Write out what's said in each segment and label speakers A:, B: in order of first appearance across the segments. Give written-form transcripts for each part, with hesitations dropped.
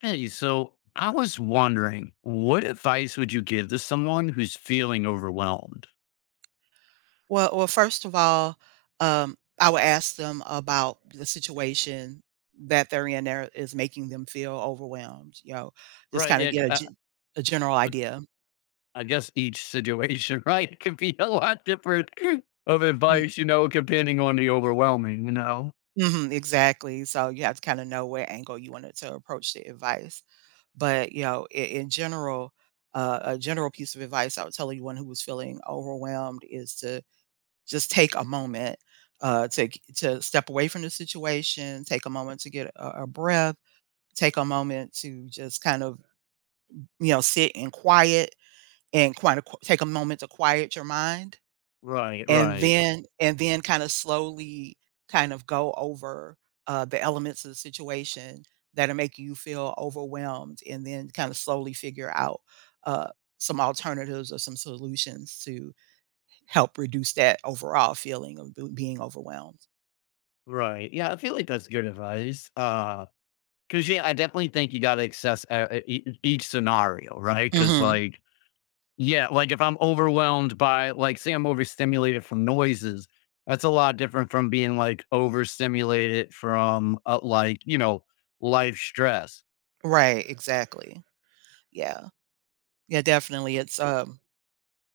A: Hey, so I was wondering, what advice would you give to someone who's feeling overwhelmed?
B: Well, first of all, I would ask them about the situation that they're in there is making them feel overwhelmed, just
A: Right.
B: kinda
A: Yeah,
B: get
A: I,
B: a general
A: I
B: idea.
A: I guess each situation, right? It could be a lot different of
B: Mm
A: advice, you know, depending on the overwhelming, you know?
B: mhm, exactly, so you have to kinda know what angle you wanted to approach the advice, but, you know, I in general, a general piece of advice I would tell anyone who was feeling overwhelmed is to just take a moment, to step away from the situation, take a moment to get a breath, take a moment to just kind of, you know, sit in quiet and kind of take a moment to quiet your mind
A: Right,
B: and
A: right.
B: then kind of slowly kind of go over the elements of the situation that'll make you feel overwhelmed and then kind of slowly figure out uh, some alternatives or some solutions to help reduce that overall feeling of being overwhelmed.
A: Right. Yeah, I feel like that's good advice. Cause yeah, I definitely think you got to assess each scenario, right? Cause
B: Hmm
A: like, yeah, like, if I'm overwhelmed by like, say I'm overstimulated from noises, that's a lot different from being, like, overstimulated from, like, life stress.
B: Right, exactly. Yeah. Yeah, definitely. It's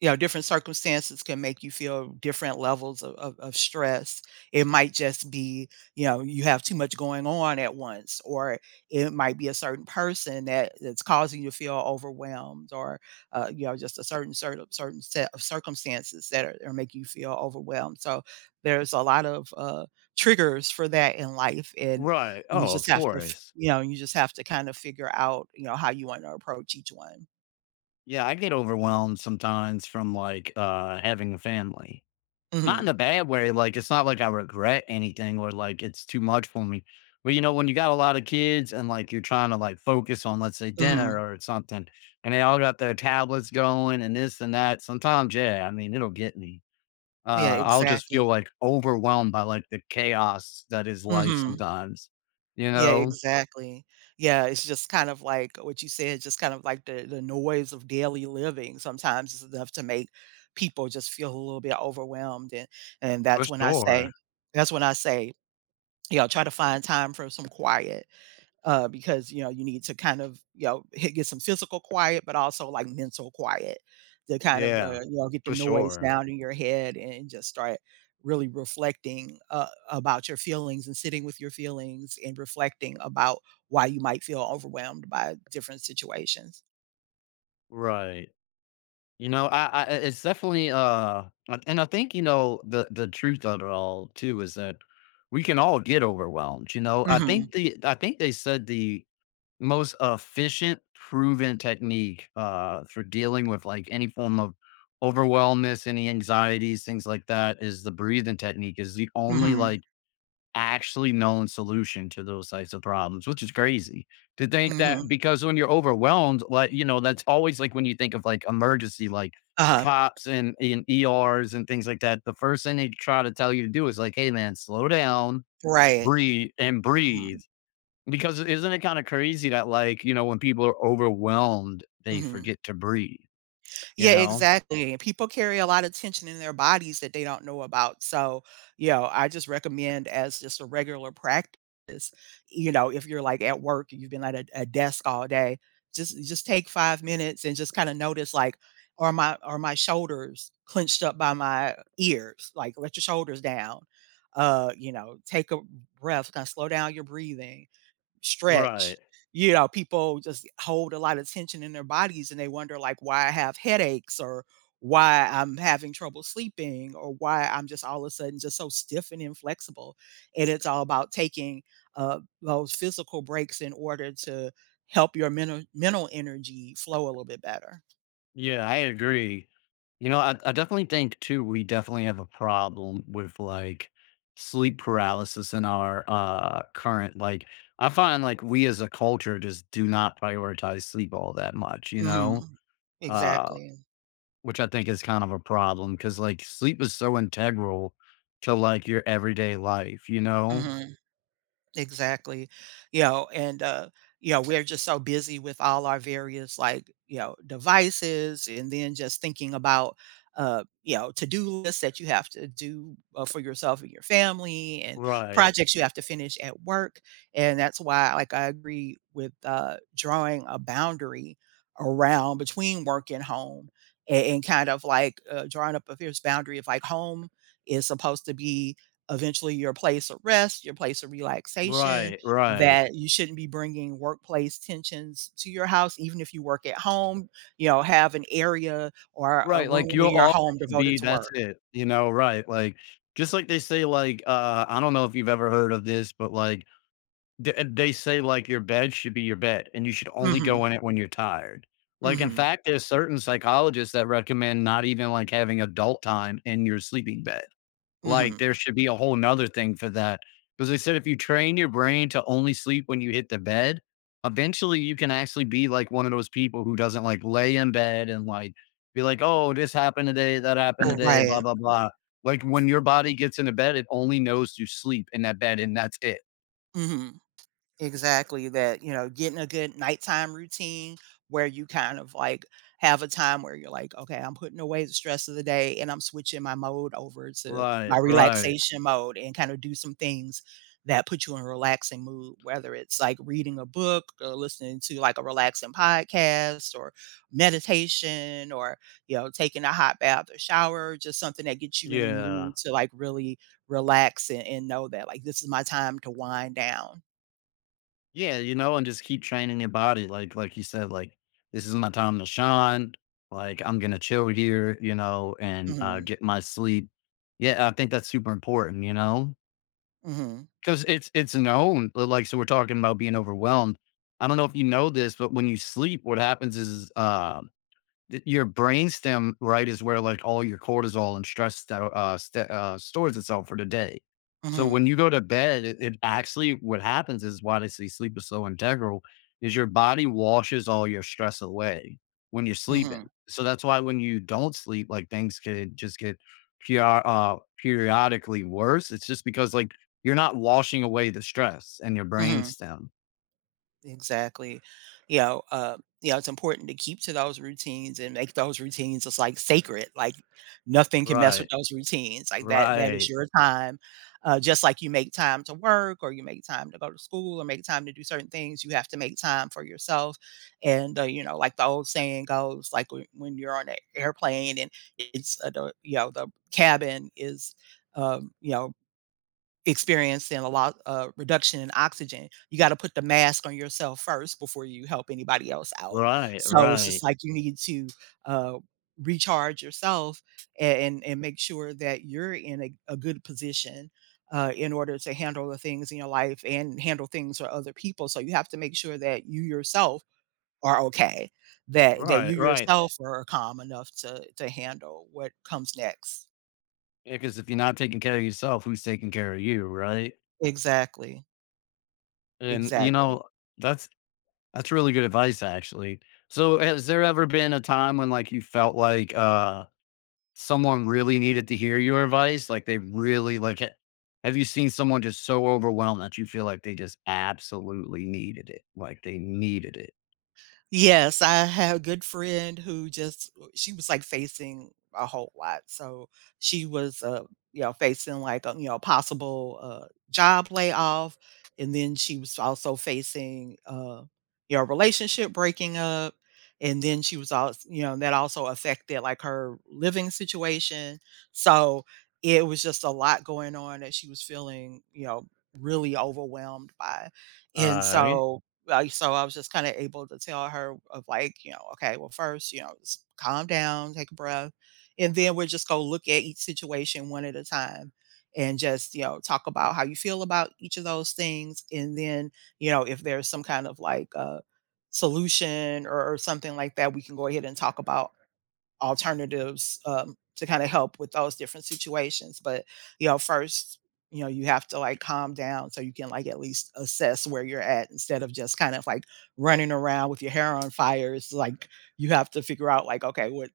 B: you know, different circumstances can make you feel different levels of stress. It might just be, you know, you have too much going on at once, or it might be a certain person that that's causing you to feel overwhelmed, or you know, just a certain set of circumstances that are making you feel overwhelmed. So there's a lot of triggers for that in life, and
A: Right.
B: you
A: Oh, of
B: just have to,
A: course.
B: you know, you just have to kind of figure out, you know, how you want to approach each one.
A: Yeah, I get overwhelmed sometimes from, like, having a family. Not
B: Hmm
A: in a bad way, like, it's not like I regret anything or, like, it's too much for me. But, you know, when you got a lot of kids and, like, you're trying to, like, focus on, let's say, dinner
B: hmm
A: or something, and they all got their tablets going and this and that, sometimes, yeah, I mean, it'll get me.
B: Yeah,
A: I'll just feel,
B: exactly.
A: like, overwhelmed by, like, the chaos that is life
B: Mhm.
A: sometimes, you
B: Yeah,
A: know?
B: exactly. Yeah, it's just kind of like what you said, just kind of like the noise of daily living sometimes is enough to make people just feel a little bit overwhelmed, and and
A: For
B: that's when I say
A: sure.
B: that's when I say, you know, try to find time for some quiet because you know you need to kind of you know get some physical quiet, but also like mental quiet to kind of
A: Yeah.
B: you know get the
A: For
B: noise
A: sure.
B: down in your head and just start really reflecting about your feelings and sitting with your feelings and reflecting about why you might feel overwhelmed by different situations.
A: Right. I it's definitely, and I think, you know, the truth of it all too is that we can all get overwhelmed, you know?
B: Hmm
A: I think they said the most efficient proven technique, for dealing with, like, any form of overwhelmness, any anxieties, things like that, is the breathing technique is the only,
B: hmm
A: like actually known solution to those types of problems, which is crazy to think
B: hmm
A: that because when you're overwhelmed, like, you know, that's always like when you think of like emergency, like
B: Uh-huh.
A: cops and ERs and things like that, the first thing they try to tell you to do is like, hey, man, slow down,
B: Right. hmm
A: breathe. Because isn't it kind of crazy that, like, you know, when people are overwhelmed, they
B: hmm
A: forget to breathe, you
B: Yeah,
A: know?
B: exactly, and people carry a lot of tension in their bodies that they don't know about, so, you know, I just recommend as just a regular practice, you know, if you're, like, at work and you've been at a desk all day, just take 5 minutes and just kinda notice, like, are my shoulders clenched up by my ears? Like, let your shoulders down, you know, take a breath, kinda slow down your breathing stretch,
A: Right.
B: you know, people just hold a lot of tension in their bodies and they wonder like why I have headaches or why I'm having trouble sleeping or why I'm just all of a sudden just so stiff and inflexible. And it's all about taking those physical breaks in order to help your mental energy flow a little bit better.
A: Yeah, I agree. I definitely think too, we definitely have a problem with like sleep paralysis in our current I find like we as a culture just do not prioritize sleep all that much, you know?
B: Mhm.
A: Uh
B: Exactly.
A: which I think is kind of a problem because like sleep is so integral to like your everyday life, you know?
B: Mhm. Exactly. You know, and, you know, we're just so busy with all our various, like, you know, devices and then just thinking about, you know, to-do lists that you have to do, for yourself and your family and
A: Right.
B: projects you have to finish at work. And that's why, like, I agree with, drawing a boundary around between work and home a and kind of, like, drawing up a fierce boundary of, like, home is supposed to be eventually your place of rest, your place of relaxation,
A: Right. Right.
B: that you shouldn't be bringing workplace tensions to your house, even if you work at home, you know, have an area or a
A: Right, like,
B: room in
A: you'll
B: your
A: always
B: home devoted
A: be
B: to
A: that's
B: work.
A: it, you know, right, like, just like they say, like, I don't know if you've ever heard of this, but, like, they say, like, your bed should be your bed, and you should only
B: Mhm,
A: go in it when you're tired. Like, in
B: mhm,
A: fact, there's certain psychologists that recommend not even, like, having adult time in your sleeping bed. Like,
B: mhm.
A: there should be a whole 'nother thing for that because they said if you train your brain to only sleep when you hit the bed, eventually you can actually be like one of those people who doesn't, like, lay in bed and, like, be like, "Oh, this happened today, that happened today, blah,
B: Right.
A: blah, blah." Like, when your body gets into bed, it only knows to sleep in that bed, and that's it.
B: Mhm. Exactly that, you know, getting a good nighttime routine where you kind of like have a time where you're like, okay, I'm putting away the stress of the day and I'm switching my mode over to
A: Right,
B: my
A: right.
B: relaxation mode and kind of do some things that put you in a relaxing mood, whether it's like reading a book or listening to like a relaxing podcast or meditation or, you know, taking a hot bath or shower, just something that gets you in the
A: Yeah.
B: mood to like really relax and know that like this is my time to wind down.
A: Yeah, you know, and just keep training your body. Like you said, like this is my time to shine. Like I'm gonna chill here, you know, and
B: Mhm.
A: get my sleep. Yeah, I think that's super important, you know,
B: Mhm,
A: because it's known. Like so, we're talking about being overwhelmed. I don't know if you know this, but when you sleep, what happens is your brainstem, right, is where like all your cortisol and stress that stores itself for the day. So
B: mhm,
A: when you go to bed, it actually what happens is why they say sleep is so integral is your body washes all your stress away when you're sleeping.
B: mhm,
A: So that's why when you don't sleep, like things could just get PR, uh, periodically worse. It's just because like you're not washing away the stress and your
B: mhm.
A: brainstem.
B: Exactly. You know, it's important to keep to those routines and make those routines just like sacred. Like nothing can mess with
A: Right,
B: those routines. Like that is
A: right,
B: your time. Just like you make time to work or you make time to go to school or make time to do certain things, you have to make time for yourself. And you know, like the old saying goes, like when you're on an airplane and it's the you know the cabin is you know experiencing a lot reduction in oxygen, you gotta put the mask on yourself first before you help anybody else out.
A: right,
B: So it's just
A: right,
B: like you need to uh recharge yourself and make sure that you're in a good position in order to handle the things in your life and handle things for other people. So you have to make sure that you yourself are okay, that
A: right,
B: you
A: right.
B: yourself are calm enough to handle what comes next.
A: Yeah, because if you're not taking care of yourself, who's taking care of you, right?
B: Exactly.
A: And, you
B: Exactly.
A: know, that's that's really good advice, actually. So, has there ever been a time when, like, you felt like, someone really needed to hear your advice? Like, they really, like, ha have you seen someone just so overwhelmed that you feel like they just absolutely needed it? Like, they needed it.
B: Yes, I had a good friend who just she was, like, facing a whole lot, so she was, you know, facing, like, a, you know, possible, job layoff, and then she was also facing, you know, relationship breaking up, and then she was also, you know, that also affected, like, her living situation, so it was just a lot going on that she was feeling, you know, really overwhelmed by, and Mm.
A: Alright.
B: so I was just kinda able to tell her of like, you know, "Okay, well, first, you know, just calm down, take a breath, and then we're just gonna look at each situation one at a time and just, you know, talk about how you feel about each of those things, and then, you know, if there's some kind of like, solution or something like that, we can go ahead and talk about alternatives to kind of help with those different situations. But you know, first, you know, you have to like calm down so you can like at least assess where you're at instead of just kind of like running around with your hair on fire. It's like you have to figure out like, okay,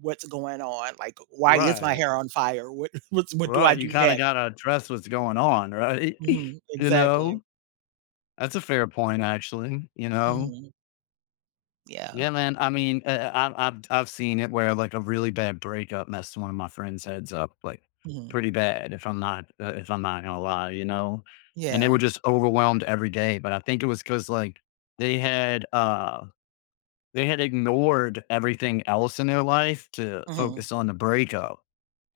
B: what's going on? Like, why is my
A: Right.
B: hair on fire? What what do I
A: Right, you
B: do
A: kinda
B: next?"
A: gotta address what's going on, right?
B: Mhm,
A: You
B: exactly.
A: know? That's a fair point, actually, you know?
B: hmm Yeah.
A: Yeah, man. I mean, I've seen it where like a really bad breakup messed one of my friends' heads up, like
B: hmm
A: pretty bad. If I'm not gonna lie, you know. And they were
B: Yeah.
A: just overwhelmed every day. But I think it was because like they had uh they had ignored everything else in their life to
B: hmm
A: focus on the breakup.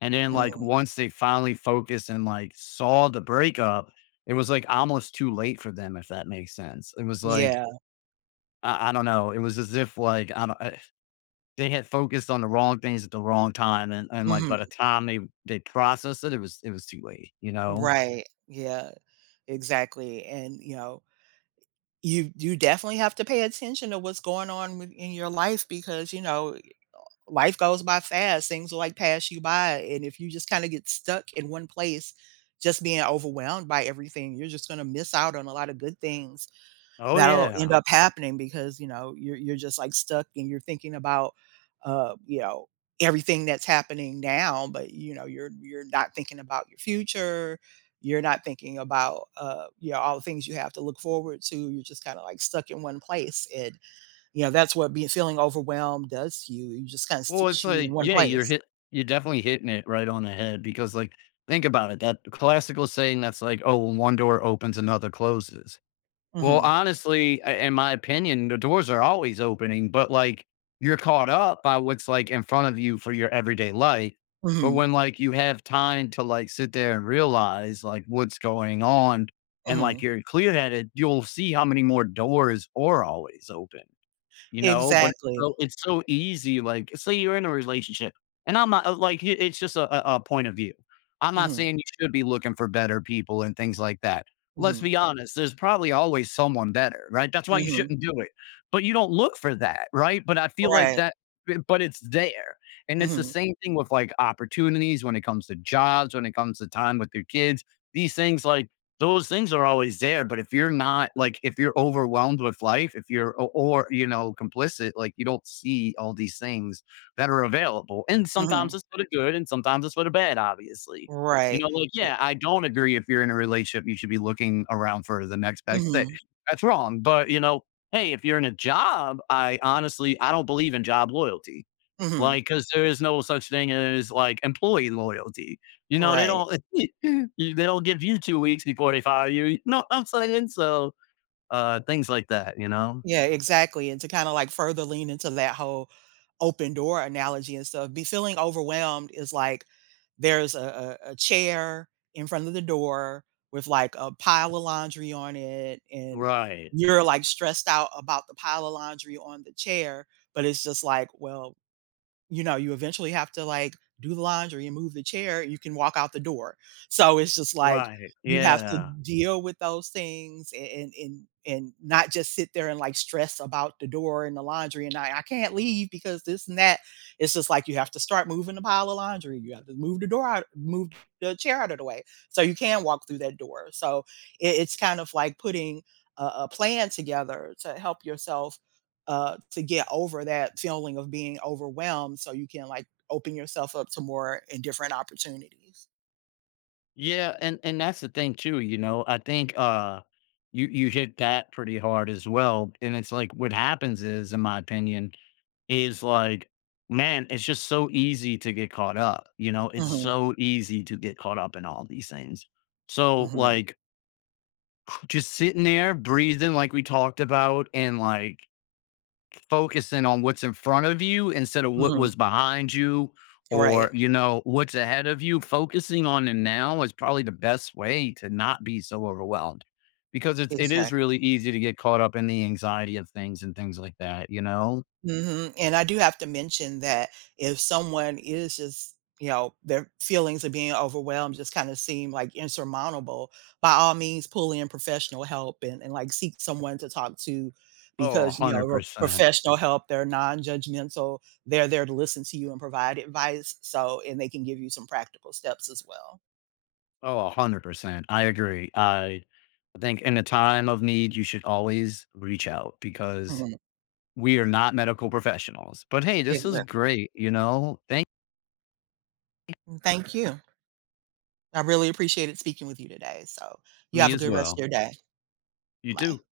A: And then like
B: hmm
A: once they finally focused and like saw the breakup, it was like almost too late for them, if that makes sense. It was like
B: Yeah.
A: I don't know. It was as if like I don't. They had focused on the wrong things at the wrong time, and, like, by
B: hmm
A: the time they processed it, it was too late, you know?
B: Right. Yeah. Exactly. And you know, You definitely have to pay attention to what's going on with in your life because, you know, life goes by fast, things will, like, pass you by, and if you just kinda get stuck in one place, just being overwhelmed by everything, you're just gonna miss out on a lot of good things.
A: Oh,
B: That'll end
A: yeah.
B: up happening because, you know, you're just, like, stuck and you're thinking about, you know, everything that's happening now, but, you know, you're not thinking about your future, you're not thinking about, you know, all the things you have to look forward to, you're just kinda, like, stuck in one place, and, you know, that's what being feeling overwhelmed does to you, You just kinda
A: Well, it's
B: sticks you in
A: like,
B: one
A: yeah,
B: place.
A: you're definitely hitting it right on the head because, like, think about it, that classical saying that's like, "Oh, when one door opens, another closes." Well,
B: Mhm.
A: honestly, I in my opinion, the doors are always opening, but, like, you're caught up by what's, like, in front of you for your everyday life. But
B: Mhm.
A: when, like, you have time to, like, sit there and realize, like, what's going on and, like,
B: Mhm.
A: you're clear-headed, you'll see how many more doors are always open. You know, but
B: Exactly.
A: it's so easy, like, say you're in a relationship, and I'm not, like, it's just a point of view. I'm not
B: Mhm.
A: saying you should be looking for better people and things like that. Let's
B: Mhm.
A: be honest, there's probably always someone better, right? That's why you
B: Mhm.
A: shouldn't do it, but you don't look for that, right? But I feel like
B: Right.
A: that b but it's there, and it's the
B: Mhm.
A: same thing with, like, opportunities when it comes to jobs, when it comes to time with your kids, these things like those things are always there. But if you're not like, if you're overwhelmed with life, if you know, complicit, like you don't see all these things that are available. And
B: Mhm.
A: sometimes it's for the good and sometimes it's for the bad, obviously. You
B: Right.
A: know, like, yeah, I don't agree if you're in a relationship, you should be looking around for the next
B: E
A: best thing.
B: mhm.
A: That's wrong. But, you know, hey, if you're in a job, I honestly, I don't believe in job loyalty.
B: Mhm.
A: Like, because there is no such thing as like employee loyalty. You know, they
B: Right.
A: don't you they don't give you 2 weeks before they fire you. You know what I'm saying? So, things like that, you know?
B: Yeah, exactly, and to kinda, like, further lean into that whole open door analogy and stuff, be feeling overwhelmed is like there's a chair in front of the door with, like, a pile of laundry on it, and
A: Right.
B: you're, like, stressed out about the pile of laundry on the chair, but it's just like, "Well, you know, you eventually have to like do the laundry and move the chair, you can walk out the door. So it's just like
A: Right.
B: you have to
A: Yeah.
B: deal with those things and and not just sit there and like stress about the door and the laundry and I can't leave because this and that. It's just like you have to start moving the pile of laundry. You have to move the door out, move the chair out of the way so you can walk through that door. So it's kind of like putting a plan together to help yourself to get over that feeling of being overwhelmed so you can like open yourself up to more and different opportunities.
A: Yeah, and that's the thing too, you know? I think, you you hit that pretty hard as well, and it's like what happens is, in my opinion, is like, man, it's just so easy to get caught up, you know? It's
B: Mhm,
A: so easy to get caught up in all these things. So,
B: mhm,
A: like just sitting there, breathing like we talked about, and, like, focusing on what's in front of you instead of what
B: mhm.
A: was behind you or,
B: Right.
A: you know, what's ahead of you. Focusing on the now is probably the best way to not be so overwhelmed because it is
B: Exactly.
A: really easy to get caught up in the anxiety of things and things like that, you know?
B: Mhm, and I do have to mention that if someone is just you know, their feelings of being overwhelmed just kind of seem like insurmountable, by all means, pull in professional help and like, seek someone to talk to
A: Oh,
B: because, you know, r
A: 100%.
B: professional help, they're non-judgmental, they're there to listen to you and provide advice, so and they can give you some practical steps as well.
A: Oh, 100%. I agree. I think in a time of need, you should always reach out because
B: Mhm.
A: we are not medical professionals, but hey, this is
B: Exact
A: great, you know? Thank
B: Thank you. I really appreciated speaking with you today, so you
A: me
B: have a
A: as
B: good rest of
A: well.
B: your day.
A: You
B: Bye.
A: too.